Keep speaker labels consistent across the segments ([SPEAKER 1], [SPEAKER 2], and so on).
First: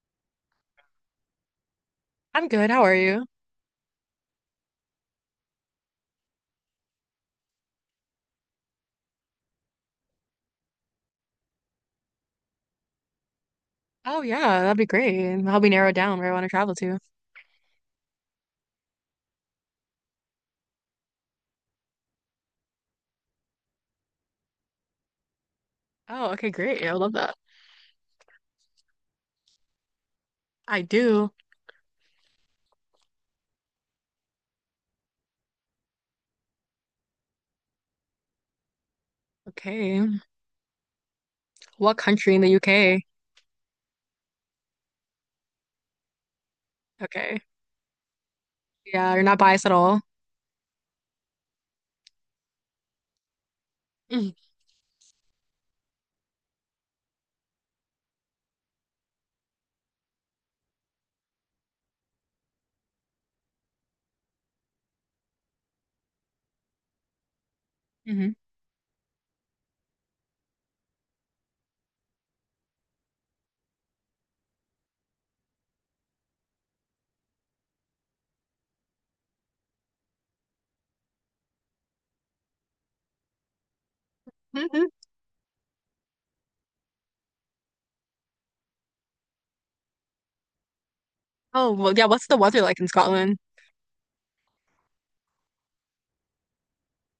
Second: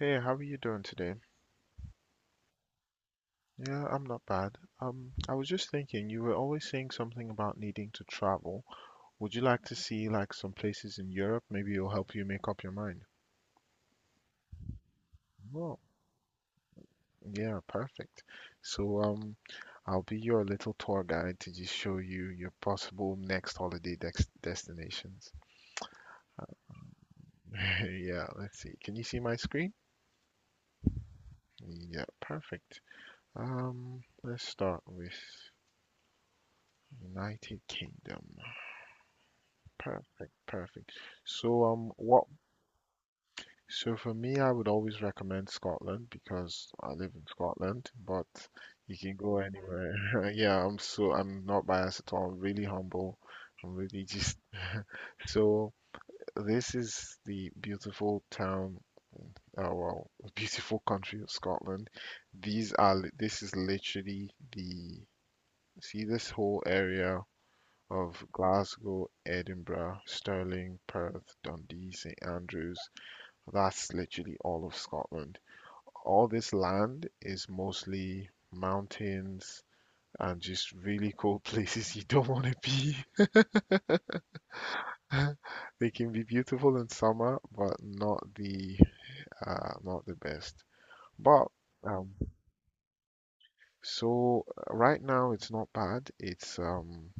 [SPEAKER 1] Hey, how are you doing today?
[SPEAKER 2] I'm good. How are you?
[SPEAKER 1] Yeah, I'm not bad. I was just thinking, you were always saying something about needing to travel. Would you like to see like some places in Europe? Maybe it'll help you make up your mind.
[SPEAKER 2] Oh yeah, that'd be great. And Help me
[SPEAKER 1] Well,
[SPEAKER 2] narrow down where I want to travel to.
[SPEAKER 1] yeah, perfect. So, um, I'll be your little tour guide to just show you your possible next holiday dex destinations.
[SPEAKER 2] Oh, okay, great. I would love that.
[SPEAKER 1] Yeah, let's see. Can you see my screen?
[SPEAKER 2] I do.
[SPEAKER 1] Yeah, perfect. Let's start with United Kingdom.
[SPEAKER 2] Okay.
[SPEAKER 1] Perfect, perfect. So um
[SPEAKER 2] What
[SPEAKER 1] what
[SPEAKER 2] country in the UK?
[SPEAKER 1] so for me I would always recommend Scotland because I live in
[SPEAKER 2] Okay.
[SPEAKER 1] Scotland, but you
[SPEAKER 2] Yeah,
[SPEAKER 1] can
[SPEAKER 2] you're
[SPEAKER 1] go
[SPEAKER 2] not biased at all.
[SPEAKER 1] anywhere. Yeah, I'm not biased at all. I'm really humble. I'm really
[SPEAKER 2] Mm-hmm.
[SPEAKER 1] just so this is the beautiful town the beautiful country of Scotland. This is literally the, see this whole area of Glasgow, Edinburgh, Stirling, Perth, Dundee, St Andrews. That's literally all of Scotland. All this land is mostly mountains and just really cold places you don't want to be.
[SPEAKER 2] hmm
[SPEAKER 1] They can be beautiful in summer, but not the not the best. But
[SPEAKER 2] Oh, well, yeah,
[SPEAKER 1] um,
[SPEAKER 2] what's the weather like in Scotland?
[SPEAKER 1] right now it's not bad. It's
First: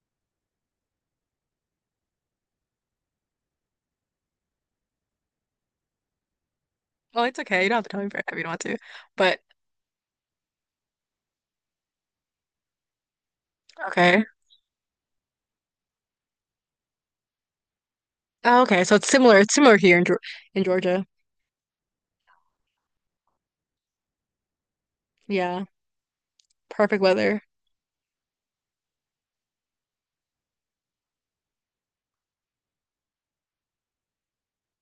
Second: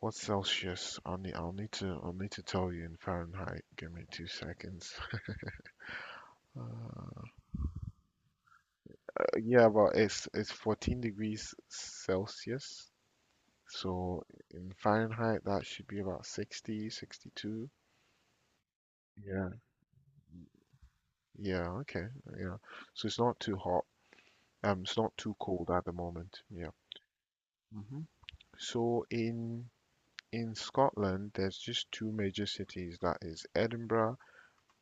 [SPEAKER 1] What's Celsius? I'll need to tell you in Fahrenheit. Give me two seconds. Uh,
[SPEAKER 2] Oh, it's okay. You don't have to tell me for if you don't want to. But
[SPEAKER 1] yeah, well, it's 14 degrees Celsius. So
[SPEAKER 2] okay.
[SPEAKER 1] in Fahrenheit, that should be about 60, 62.
[SPEAKER 2] Oh, okay. So it's similar.
[SPEAKER 1] Yeah.
[SPEAKER 2] It's similar here in Geor in Georgia.
[SPEAKER 1] Yeah. Okay. Yeah. So it's not too hot. It's not too
[SPEAKER 2] Yeah.
[SPEAKER 1] cold at the moment. Yeah.
[SPEAKER 2] Perfect weather.
[SPEAKER 1] hmm So in Scotland, there's just two major cities. That is Edinburgh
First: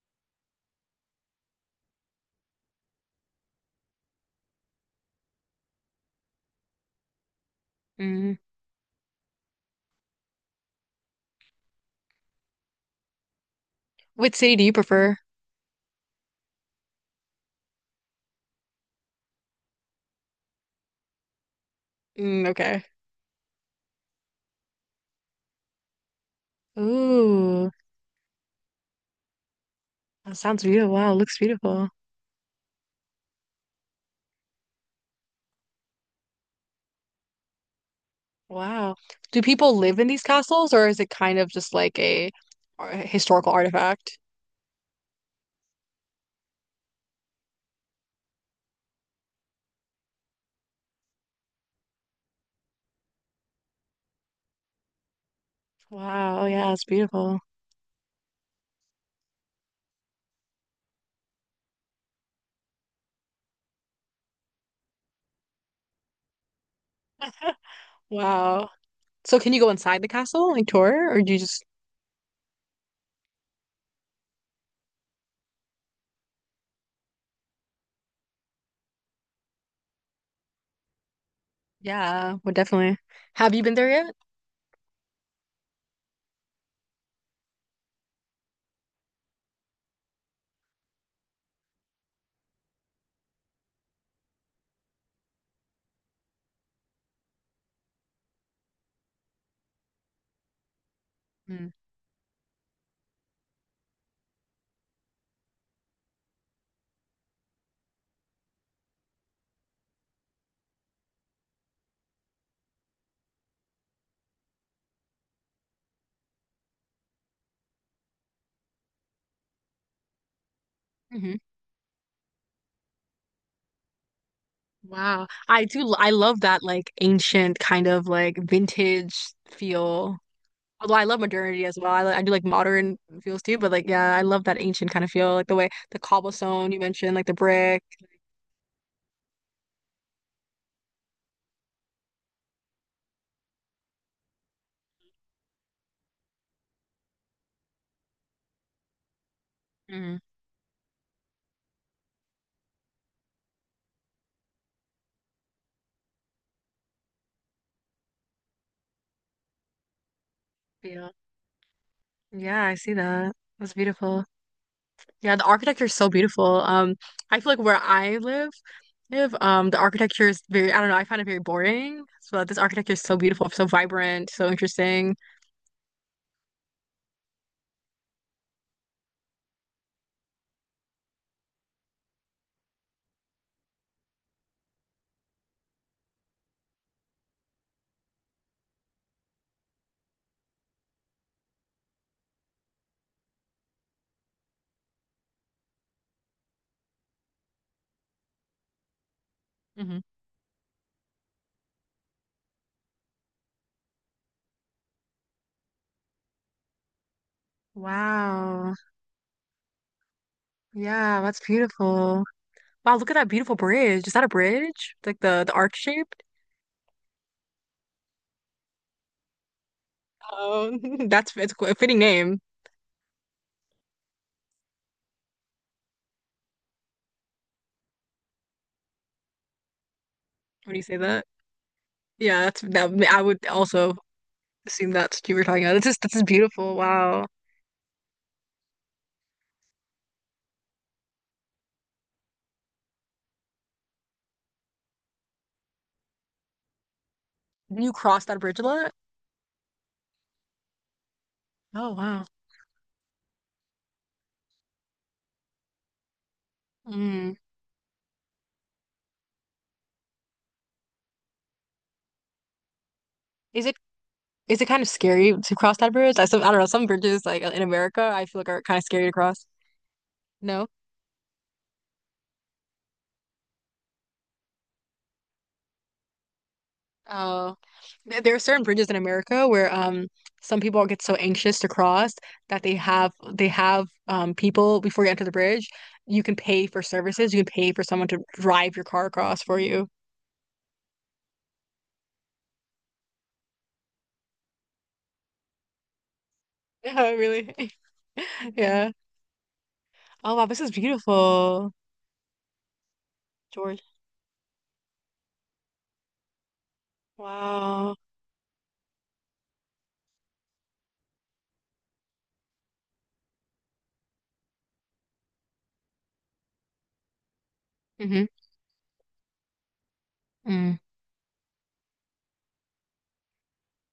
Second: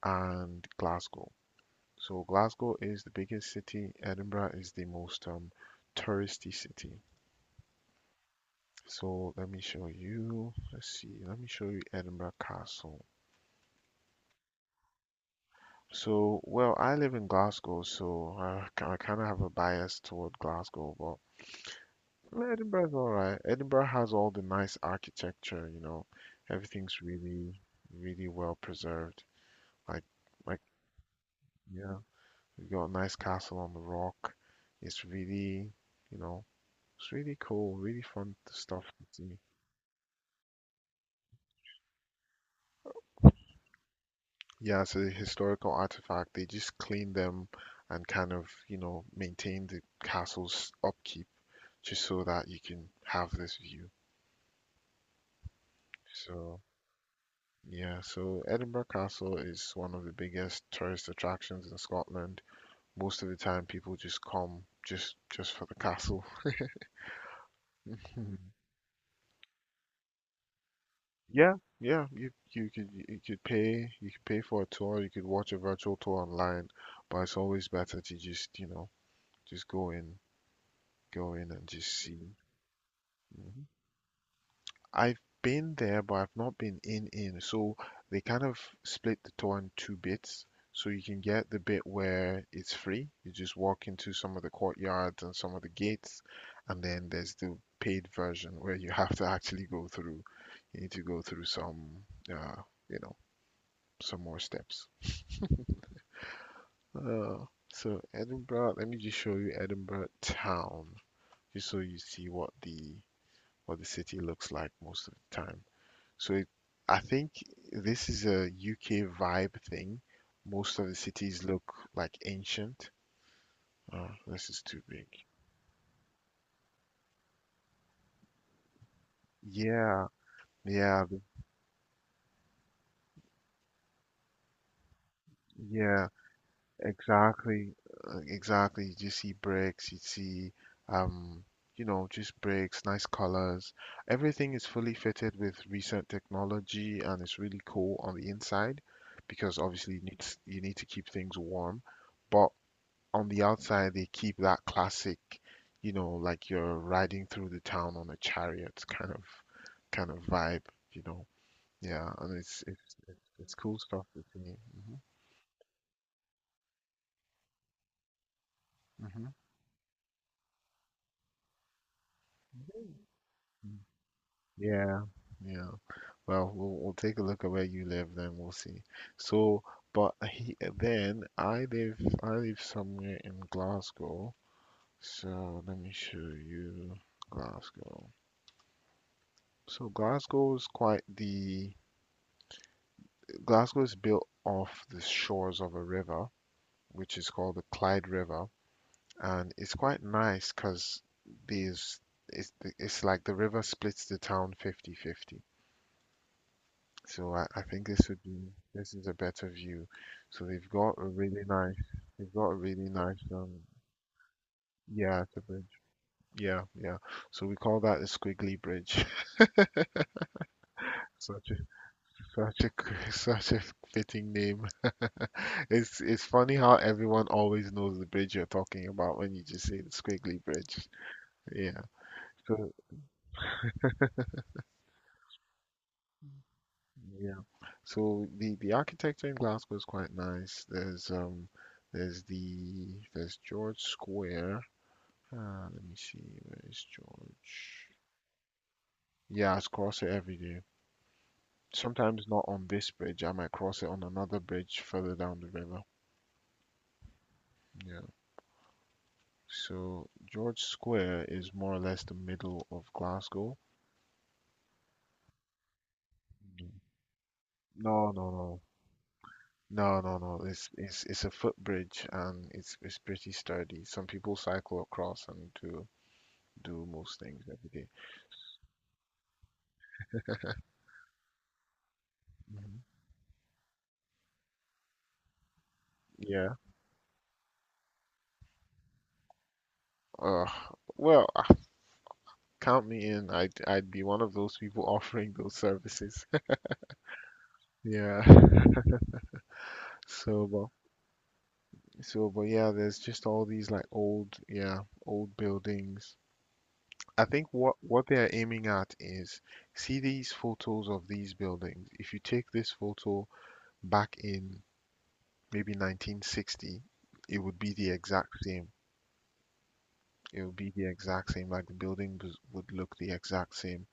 [SPEAKER 1] and Glasgow. So Glasgow is the biggest city. Edinburgh is the most touristy city.
[SPEAKER 2] Mm.
[SPEAKER 1] So let me show you. Let's see. Let me show you Edinburgh Castle.
[SPEAKER 2] Which city do you prefer?
[SPEAKER 1] So, well, I live in Glasgow, so I kind of have a bias toward Glasgow, but
[SPEAKER 2] Mm, okay.
[SPEAKER 1] Edinburgh's all right. Edinburgh has all the nice architecture, you know. Everything's really,
[SPEAKER 2] Ooh,
[SPEAKER 1] really well preserved. Like,
[SPEAKER 2] that
[SPEAKER 1] like,
[SPEAKER 2] sounds beautiful. Wow, looks beautiful.
[SPEAKER 1] yeah, you got a nice castle on the rock. It's really, you know, it's really cool, really fun stuff
[SPEAKER 2] Wow.
[SPEAKER 1] to see.
[SPEAKER 2] Do people live in these castles or is it kind of just like a historical artifact?
[SPEAKER 1] Yeah, it's a historical artifact. They just clean them and kind of, you know, maintain the castle's upkeep just so that you can have this view.
[SPEAKER 2] Wow.
[SPEAKER 1] So,
[SPEAKER 2] Yeah, it's beautiful.
[SPEAKER 1] yeah, so Edinburgh Castle is one of the biggest tourist attractions in Scotland. Most of the time people just come just for the castle.
[SPEAKER 2] Wow. So can you go inside the castle, like tour, or do you
[SPEAKER 1] Yeah,
[SPEAKER 2] just,
[SPEAKER 1] yeah, you could you could pay for a tour, you could watch a virtual tour online, but it's always better to just, just go in and just see.
[SPEAKER 2] yeah, well, definitely. Have you
[SPEAKER 1] Mhm.
[SPEAKER 2] been there yet?
[SPEAKER 1] I've been there, but I've not been in in. So they kind of split the tour in two bits. So you can get the bit where it's free. You just walk into some of the courtyards and some of the gates, and then there's the paid version where you have to actually go through. You need to go through some, uh, you know, some more steps. Uh, so Edinburgh, let me just show you Edinburgh town, just so you see what the city looks like most of the time. So it, I think this is a UK vibe thing. Most of the
[SPEAKER 2] Mm-hmm.
[SPEAKER 1] cities look like ancient. Oh, this is too big.
[SPEAKER 2] Wow. I love that like ancient kind of like vintage
[SPEAKER 1] Yeah,
[SPEAKER 2] feel. Although I
[SPEAKER 1] yeah,
[SPEAKER 2] love
[SPEAKER 1] th-
[SPEAKER 2] modernity as well. I do like modern feels too, but like, yeah, I love that ancient kind of feel, like the way the
[SPEAKER 1] yeah,
[SPEAKER 2] cobblestone you mentioned, like the
[SPEAKER 1] exactly,
[SPEAKER 2] brick.
[SPEAKER 1] exactly. You just see bricks, you see, um, you know, just bricks, nice colors. Everything is fully fitted with recent technology, and it's really cool on the inside because obviously you
[SPEAKER 2] Mhm.
[SPEAKER 1] need you need to keep things warm. But on the outside they keep that classic, you know, like you're riding through the town on a chariot kind of vibe, you know. Yeah, and
[SPEAKER 2] Yeah, I see that.
[SPEAKER 1] it's
[SPEAKER 2] That's
[SPEAKER 1] cool stuff to
[SPEAKER 2] beautiful.
[SPEAKER 1] see.
[SPEAKER 2] Yeah, the architecture is so beautiful. I feel like
[SPEAKER 1] hmm
[SPEAKER 2] live, the architecture is very, I don't know, I find it very boring. So this
[SPEAKER 1] hmm
[SPEAKER 2] architecture is so beautiful, so vibrant, so
[SPEAKER 1] Yeah,
[SPEAKER 2] interesting.
[SPEAKER 1] yeah. Well, we'll take a look at where you live, then we'll see. So, but he, then I live somewhere in Glasgow. So let me show you Glasgow. So Glasgow is quite the Glasgow is built off the shores of a river, which is called the Clyde River, and it's
[SPEAKER 2] hmm
[SPEAKER 1] quite nice because there's it's it's like the river splits the town 50-50. So I think this would be
[SPEAKER 2] Wow.
[SPEAKER 1] this is a better view. So they've got a
[SPEAKER 2] Yeah, that's
[SPEAKER 1] really nice
[SPEAKER 2] beautiful.
[SPEAKER 1] they've got a really
[SPEAKER 2] Wow, look at
[SPEAKER 1] nice
[SPEAKER 2] that beautiful
[SPEAKER 1] um
[SPEAKER 2] bridge. Is that a bridge? Like
[SPEAKER 1] yeah, it's a
[SPEAKER 2] the
[SPEAKER 1] bridge,
[SPEAKER 2] arc shaped?
[SPEAKER 1] yeah yeah. So we call that the Squiggly Bridge.
[SPEAKER 2] Oh, that's
[SPEAKER 1] Such
[SPEAKER 2] it's
[SPEAKER 1] a
[SPEAKER 2] a fitting name
[SPEAKER 1] such a such a fitting name. It's funny how everyone always knows the bridge you're talking about when you just say the Squiggly
[SPEAKER 2] when you
[SPEAKER 1] Bridge.
[SPEAKER 2] say that.
[SPEAKER 1] Yeah.
[SPEAKER 2] Yeah, that's
[SPEAKER 1] So
[SPEAKER 2] that. I would also assume that's what you were talking about. This is beautiful. Wow.
[SPEAKER 1] yeah. So the architecture in Glasgow is quite nice. There's the there's George Square. Let me see, where is George?
[SPEAKER 2] You cross that bridge a lot?
[SPEAKER 1] Yeah, I cross it every day.
[SPEAKER 2] Oh, wow.
[SPEAKER 1] Sometimes not on this bridge. I might cross it on another bridge further down the river.
[SPEAKER 2] Mm.
[SPEAKER 1] Yeah. So George Square is more or less the middle of Glasgow.
[SPEAKER 2] Is it is it kind of scary to cross that bridge? I don't know,
[SPEAKER 1] Mm.
[SPEAKER 2] some bridges like in America
[SPEAKER 1] No,
[SPEAKER 2] I
[SPEAKER 1] no,
[SPEAKER 2] feel like
[SPEAKER 1] no.
[SPEAKER 2] are kind of scary to cross.
[SPEAKER 1] No, no, no.
[SPEAKER 2] No?
[SPEAKER 1] It's it's a footbridge and it's pretty sturdy. Some people cycle across and do do most things
[SPEAKER 2] Oh.
[SPEAKER 1] every day.
[SPEAKER 2] There are certain bridges in America where some people get so anxious to cross that
[SPEAKER 1] Mhm.
[SPEAKER 2] they have people before you enter the bridge, you can
[SPEAKER 1] Yeah.
[SPEAKER 2] pay for services, you can pay for someone to drive your car across for you.
[SPEAKER 1] Uh, well, uh, Count me in. I'd be one of those people offering those services.
[SPEAKER 2] Yeah, really.
[SPEAKER 1] Yeah.
[SPEAKER 2] Yeah. Oh
[SPEAKER 1] So,
[SPEAKER 2] wow, this
[SPEAKER 1] but
[SPEAKER 2] is beautiful,
[SPEAKER 1] so, but Yeah. There's just all these
[SPEAKER 2] George.
[SPEAKER 1] like old, yeah, old buildings. I think
[SPEAKER 2] Wow.
[SPEAKER 1] what they're aiming at is, see these photos of these buildings. If you take this photo back in maybe 1960, it would be the
[SPEAKER 2] Mm-hmm.
[SPEAKER 1] exact same. It would be
[SPEAKER 2] Mm.
[SPEAKER 1] the exact same. Like the building would look the exact same.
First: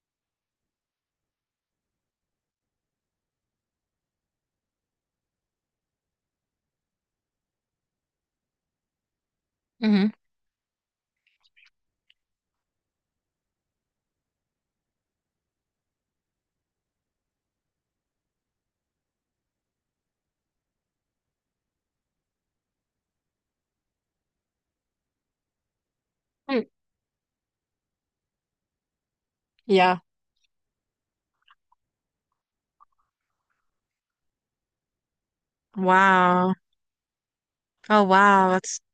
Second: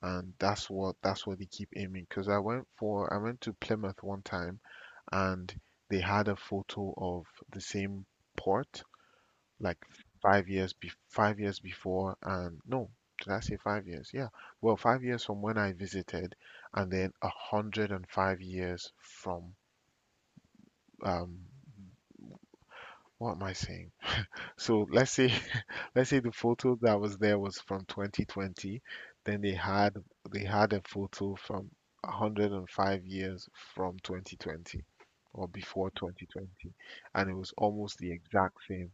[SPEAKER 1] And that's what they keep aiming. Because I went to Plymouth one time, and they had a photo of the same port like
[SPEAKER 2] Mm-hmm.
[SPEAKER 1] 5 years before. And no, did I say 5 years? Yeah. Well, 5 years from when I visited, and then 105 years from um, what am I saying? So let's say let's say the
[SPEAKER 2] Mm.
[SPEAKER 1] photo that was there was from 2020, then
[SPEAKER 2] Yeah.
[SPEAKER 1] they had a photo from 105 years from 2020 or before
[SPEAKER 2] Wow.
[SPEAKER 1] 2020 and it was almost
[SPEAKER 2] Oh
[SPEAKER 1] the
[SPEAKER 2] wow,
[SPEAKER 1] exact
[SPEAKER 2] that's
[SPEAKER 1] same.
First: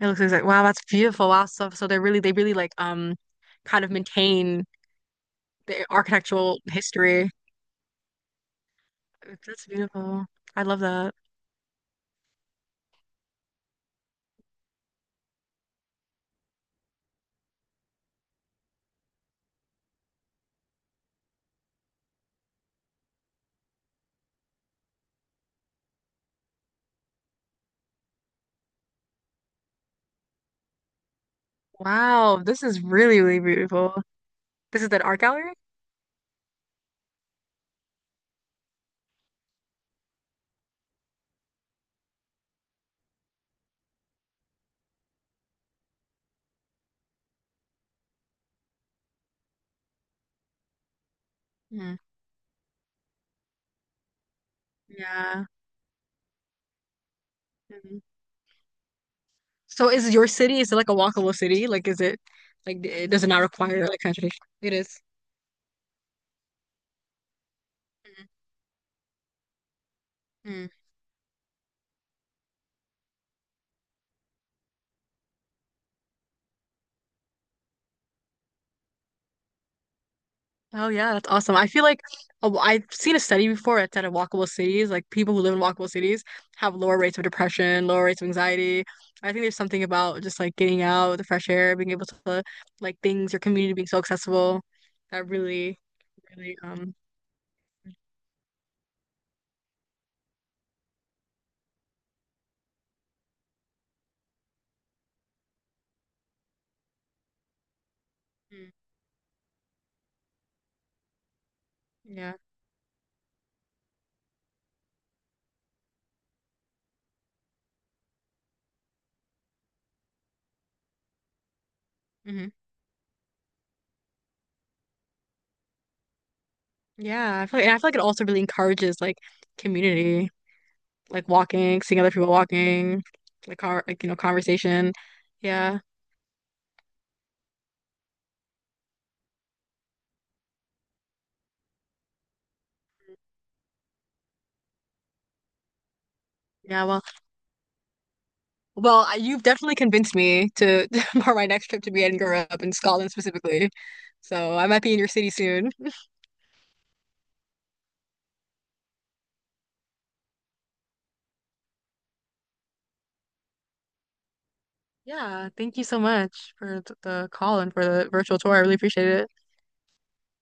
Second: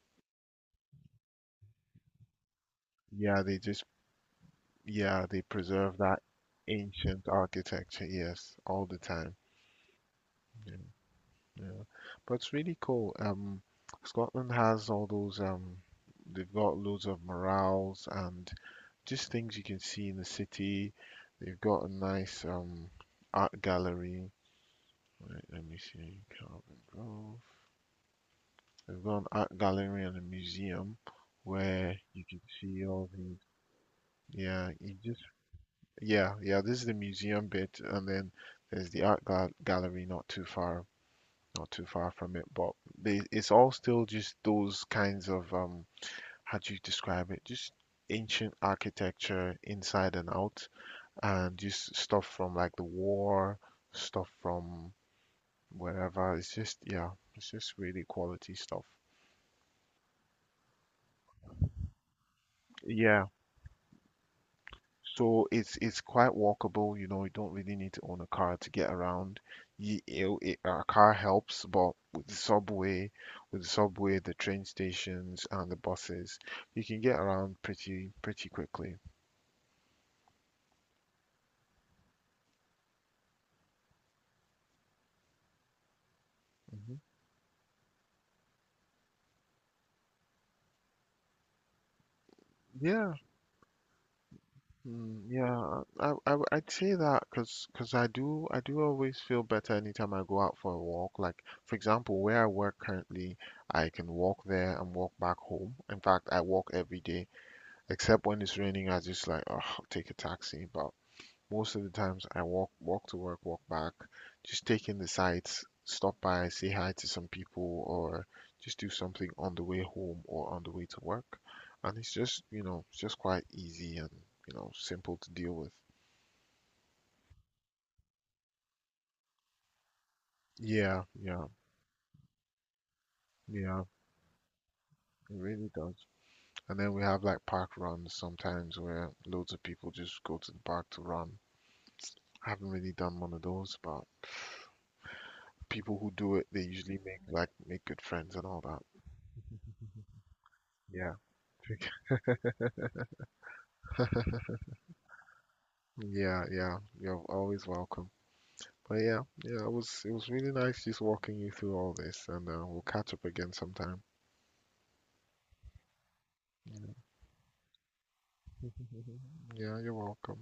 [SPEAKER 2] it looks like wow, that's beautiful. Wow, so they really like
[SPEAKER 1] Yeah, they just
[SPEAKER 2] kind of maintain
[SPEAKER 1] yeah, they
[SPEAKER 2] the
[SPEAKER 1] preserve that
[SPEAKER 2] architectural
[SPEAKER 1] ancient
[SPEAKER 2] history.
[SPEAKER 1] architecture, yes, all the time.
[SPEAKER 2] That's beautiful. I
[SPEAKER 1] Yeah,
[SPEAKER 2] love that.
[SPEAKER 1] yeah. But it's really cool. Scotland has all those they've got loads of murals and just things you can see in the city. They've got a nice art gallery. Wait, let me see, Calvin Grove. They've got an art gallery and a museum where you can
[SPEAKER 2] Wow, this is
[SPEAKER 1] see all
[SPEAKER 2] really
[SPEAKER 1] these.
[SPEAKER 2] really beautiful.
[SPEAKER 1] Yeah,
[SPEAKER 2] This is
[SPEAKER 1] you
[SPEAKER 2] that art
[SPEAKER 1] just
[SPEAKER 2] gallery?
[SPEAKER 1] Yeah yeah. This is the museum bit, and then there's the art gallery not too far from it. But they, it's all still just those kinds of how do you describe it? Just ancient architecture inside and out, and just
[SPEAKER 2] Mm.
[SPEAKER 1] stuff from like the war, stuff from
[SPEAKER 2] Yeah.
[SPEAKER 1] wherever. It's just yeah, it's just
[SPEAKER 2] Mhm.
[SPEAKER 1] really quality stuff.
[SPEAKER 2] So is your city is it like a walkable city? Like is it like it does
[SPEAKER 1] Yeah.
[SPEAKER 2] it not require like kind of tradition? It is.
[SPEAKER 1] So it's quite walkable, you know, you don't really need to own a car to get around.
[SPEAKER 2] Mhm.
[SPEAKER 1] A car helps, but with the subway, the train stations and the buses, you can get around pretty quickly.
[SPEAKER 2] Oh yeah, that's awesome. I've seen a study before that said in walkable cities, like people who live in walkable cities have
[SPEAKER 1] hmm
[SPEAKER 2] lower rates of depression, lower rates of anxiety. I think there's something about just like getting out, the fresh air, being able to like
[SPEAKER 1] Yeah.
[SPEAKER 2] things, your community being so accessible.
[SPEAKER 1] Mm,
[SPEAKER 2] That really,
[SPEAKER 1] yeah,
[SPEAKER 2] really,
[SPEAKER 1] I'd say that because I do always feel better anytime I go out for a walk. Like for example, where I work currently, I can walk there and walk back home. In fact, I walk every day, except when it's
[SPEAKER 2] mm,
[SPEAKER 1] raining. I just like, oh, take a taxi. But most of the times
[SPEAKER 2] yeah,
[SPEAKER 1] I walk to work, walk back, just take in the sights, stop by, say hi to some people, or just do something on the way home or on the way to work. And it's just,
[SPEAKER 2] hmm
[SPEAKER 1] you know, it's just quite easy and, you know, simple to deal with.
[SPEAKER 2] yeah. I feel like, it also really encourages like community,
[SPEAKER 1] Yeah,
[SPEAKER 2] like
[SPEAKER 1] yeah,
[SPEAKER 2] walking, seeing other people walking,
[SPEAKER 1] yeah,
[SPEAKER 2] like you know, conversation.
[SPEAKER 1] it really
[SPEAKER 2] Yeah,
[SPEAKER 1] does. And then we have like park runs sometimes where loads of people just go to the park to run. I haven't really done one of those, but people who do it, they
[SPEAKER 2] yeah.
[SPEAKER 1] usually
[SPEAKER 2] Well.
[SPEAKER 1] make make good friends and all that.
[SPEAKER 2] Well, you've definitely convinced me to
[SPEAKER 1] Yeah.
[SPEAKER 2] for my next trip to be Edinburgh up in Scotland specifically. So I might be in your city soon.
[SPEAKER 1] Yeah, yeah, you're always welcome. But yeah, yeah, it was really nice just walking you through all this, and we'll catch up again sometime.
[SPEAKER 2] Yeah, thank you so much for
[SPEAKER 1] Yeah,
[SPEAKER 2] the call and for the virtual tour. I really appreciate it.
[SPEAKER 1] yeah, you're welcome.